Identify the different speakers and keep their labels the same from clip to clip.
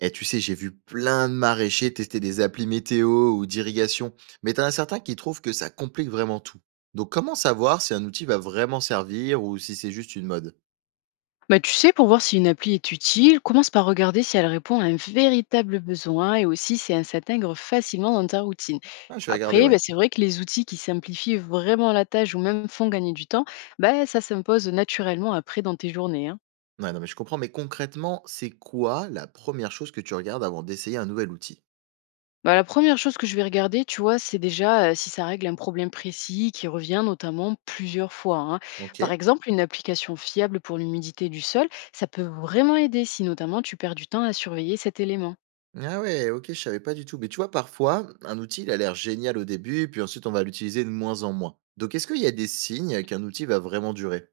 Speaker 1: Et tu sais, j'ai vu plein de maraîchers tester des applis météo ou d'irrigation, mais t'en as certains qui trouvent que ça complique vraiment tout. Donc comment savoir si un outil va vraiment servir ou si c'est juste une mode?
Speaker 2: Bah, tu sais, pour voir si une appli est utile, commence par regarder si elle répond à un véritable besoin et aussi si elle s'intègre facilement dans ta routine.
Speaker 1: Ah, je vais regarder,
Speaker 2: Après,
Speaker 1: ouais.
Speaker 2: bah, c'est vrai que les outils qui simplifient vraiment la tâche ou même font gagner du temps, bah, ça s'impose naturellement après dans tes journées, hein.
Speaker 1: Ouais, non, mais je comprends, mais concrètement, c'est quoi la première chose que tu regardes avant d'essayer un nouvel outil?
Speaker 2: Bah, la première chose que je vais regarder, tu vois, c'est déjà si ça règle un problème précis qui revient notamment plusieurs fois, hein.
Speaker 1: Ok.
Speaker 2: Par exemple, une application fiable pour l'humidité du sol, ça peut vraiment aider si notamment tu perds du temps à surveiller cet élément.
Speaker 1: Ah ouais, ok, je savais pas du tout. Mais tu vois, parfois, un outil, il a l'air génial au début, puis ensuite, on va l'utiliser de moins en moins. Donc, est-ce qu'il y a des signes qu'un outil va vraiment durer?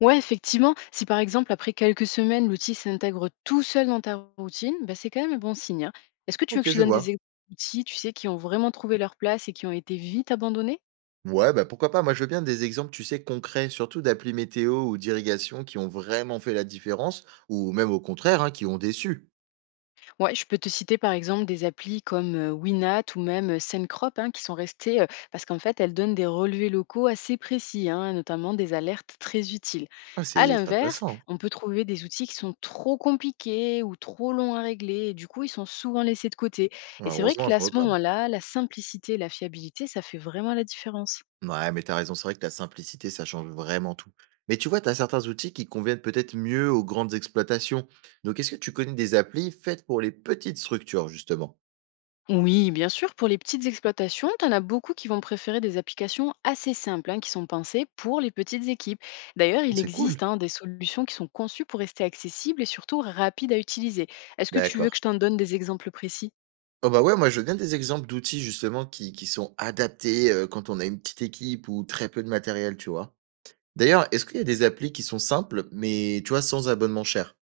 Speaker 2: Ouais, effectivement, si par exemple, après quelques semaines, l'outil s'intègre tout seul dans ta routine, bah, c'est quand même un bon signe, hein. Est-ce que tu veux que
Speaker 1: Ok,
Speaker 2: je te
Speaker 1: je
Speaker 2: donne des
Speaker 1: vois.
Speaker 2: outils, tu sais, qui ont vraiment trouvé leur place et qui ont été vite abandonnés?
Speaker 1: Ouais, bah, pourquoi pas? Moi, je veux bien des exemples, tu sais, concrets, surtout d'applis météo ou d'irrigation qui ont vraiment fait la différence ou même au contraire, hein, qui ont déçu.
Speaker 2: Ouais, je peux te citer par exemple des applis comme Winat ou même Sendcrop, hein, qui sont restées parce qu'en fait elles donnent des relevés locaux assez précis, hein, notamment des alertes très utiles.
Speaker 1: Ah, c'est
Speaker 2: À
Speaker 1: c'est
Speaker 2: l'inverse,
Speaker 1: intéressant, hein.
Speaker 2: on peut trouver des outils qui sont trop compliqués ou trop longs à régler et du coup ils sont souvent laissés de côté.
Speaker 1: Ouais,
Speaker 2: Et c'est vrai
Speaker 1: heureusement,
Speaker 2: que
Speaker 1: je
Speaker 2: là, à
Speaker 1: vois
Speaker 2: ce
Speaker 1: pas.
Speaker 2: moment-là, la simplicité et la fiabilité, ça fait vraiment la différence.
Speaker 1: Ouais, mais t'as raison, c'est vrai que la simplicité, ça change vraiment tout. Mais tu vois, t'as certains outils qui conviennent peut-être mieux aux grandes exploitations. Donc, est-ce que tu connais des applis faites pour les petites structures, justement?
Speaker 2: Oui, bien sûr, pour les petites exploitations, tu en as beaucoup qui vont préférer des applications assez simples, hein, qui sont pensées pour les petites équipes. D'ailleurs, il
Speaker 1: C'est cool.
Speaker 2: existe, hein, des solutions qui sont conçues pour rester accessibles et surtout rapides à utiliser. Est-ce que tu
Speaker 1: D'accord.
Speaker 2: veux que je t'en donne des exemples précis?
Speaker 1: Oh bah ouais, moi je veux bien des exemples d'outils justement qui sont adaptés quand on a une petite équipe ou très peu de matériel, tu vois. D'ailleurs, est-ce qu'il y a des applis qui sont simples, mais tu vois, sans abonnement cher?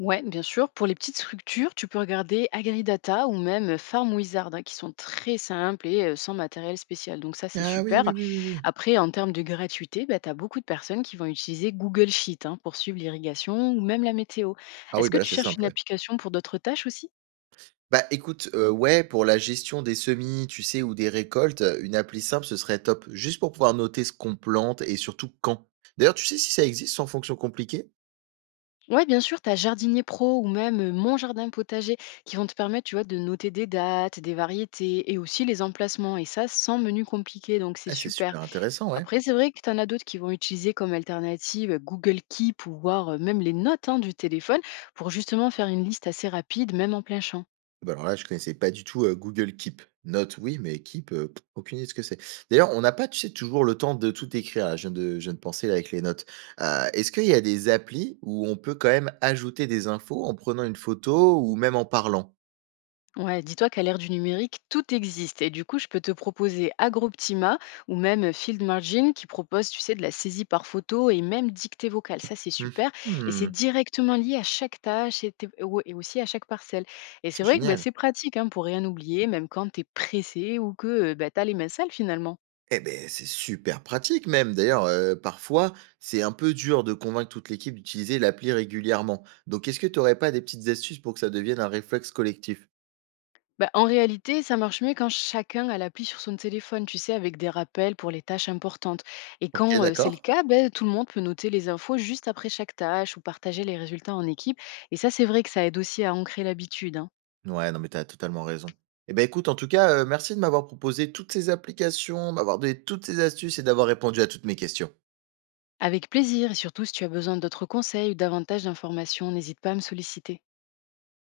Speaker 2: Ouais, bien sûr. Pour les petites structures, tu peux regarder AgriData ou même Farm Wizard, hein, qui sont très simples et sans matériel spécial. Donc ça, c'est
Speaker 1: Ah oui, oui,
Speaker 2: super.
Speaker 1: oui, oui, oui.
Speaker 2: Après, en termes de gratuité, bah, tu as beaucoup de personnes qui vont utiliser Google Sheet, hein, pour suivre l'irrigation ou même la météo.
Speaker 1: Ah oui,
Speaker 2: Est-ce
Speaker 1: bah
Speaker 2: que
Speaker 1: là,
Speaker 2: tu
Speaker 1: c'est
Speaker 2: cherches
Speaker 1: simple,
Speaker 2: une
Speaker 1: ouais.
Speaker 2: application pour d'autres tâches aussi?
Speaker 1: Bah écoute, ouais, pour la gestion des semis, tu sais, ou des récoltes, une appli simple, ce serait top, juste pour pouvoir noter ce qu'on plante et surtout quand. D'ailleurs, tu sais si ça existe sans fonction compliquée?
Speaker 2: Oui, bien sûr, tu as Jardinier Pro ou même Mon Jardin Potager qui vont te permettre, tu vois, de noter des dates, des variétés et aussi les emplacements. Et ça, sans menu compliqué, donc c'est
Speaker 1: Ah, c'est
Speaker 2: super.
Speaker 1: super intéressant, ouais.
Speaker 2: Après, c'est vrai que tu en as d'autres qui vont utiliser comme alternative Google Keep ou voir même les notes, hein, du téléphone pour justement faire une liste assez rapide, même en plein champ.
Speaker 1: Bah, alors là, je connaissais pas du tout, Google Keep. Note, oui, mais Keep, aucune idée de ce que c'est. D'ailleurs, on n'a pas, tu sais, toujours le temps de tout écrire là, je viens de penser là avec les notes. Heu, est-ce qu'il y a des applis où on peut quand même ajouter des infos en prenant une photo ou même en parlant?
Speaker 2: Ouais, dis-toi qu'à l'ère du numérique, tout existe. Et du coup, je peux te proposer Agroptima ou même Field Margin qui propose, tu sais, de la saisie par photo et même dictée vocale. Ça, c'est
Speaker 1: Mmh
Speaker 2: super. Et c'est
Speaker 1: mh,
Speaker 2: directement lié à chaque tâche et, et aussi à chaque parcelle. Et c'est
Speaker 1: c'est
Speaker 2: vrai que bah,
Speaker 1: génial.
Speaker 2: c'est pratique, hein, pour rien oublier, même quand tu es pressé ou que tu as les mains sales finalement.
Speaker 1: Eh ben, c'est super pratique même. D'ailleurs, parfois, c'est un peu dur de convaincre toute l'équipe d'utiliser l'appli régulièrement. Donc est-ce que tu n'aurais pas des petites astuces pour que ça devienne un réflexe collectif?
Speaker 2: Bah, en réalité, ça marche mieux quand chacun a l'appli sur son téléphone, tu sais, avec des rappels pour les tâches importantes. Et
Speaker 1: OK,
Speaker 2: quand c'est le
Speaker 1: d'accord.
Speaker 2: cas, ben, tout le monde peut noter les infos juste après chaque tâche ou partager les résultats en équipe. Et ça, c'est vrai que ça aide aussi à ancrer l'habitude, hein.
Speaker 1: Ouais, non, mais t'as totalement raison. Eh ben, écoute, en tout cas, merci de m'avoir proposé toutes ces applications, m'avoir donné toutes ces astuces et d'avoir répondu à toutes mes questions.
Speaker 2: Avec plaisir, et surtout si tu as besoin d'autres conseils ou davantage d'informations, n'hésite pas à me solliciter.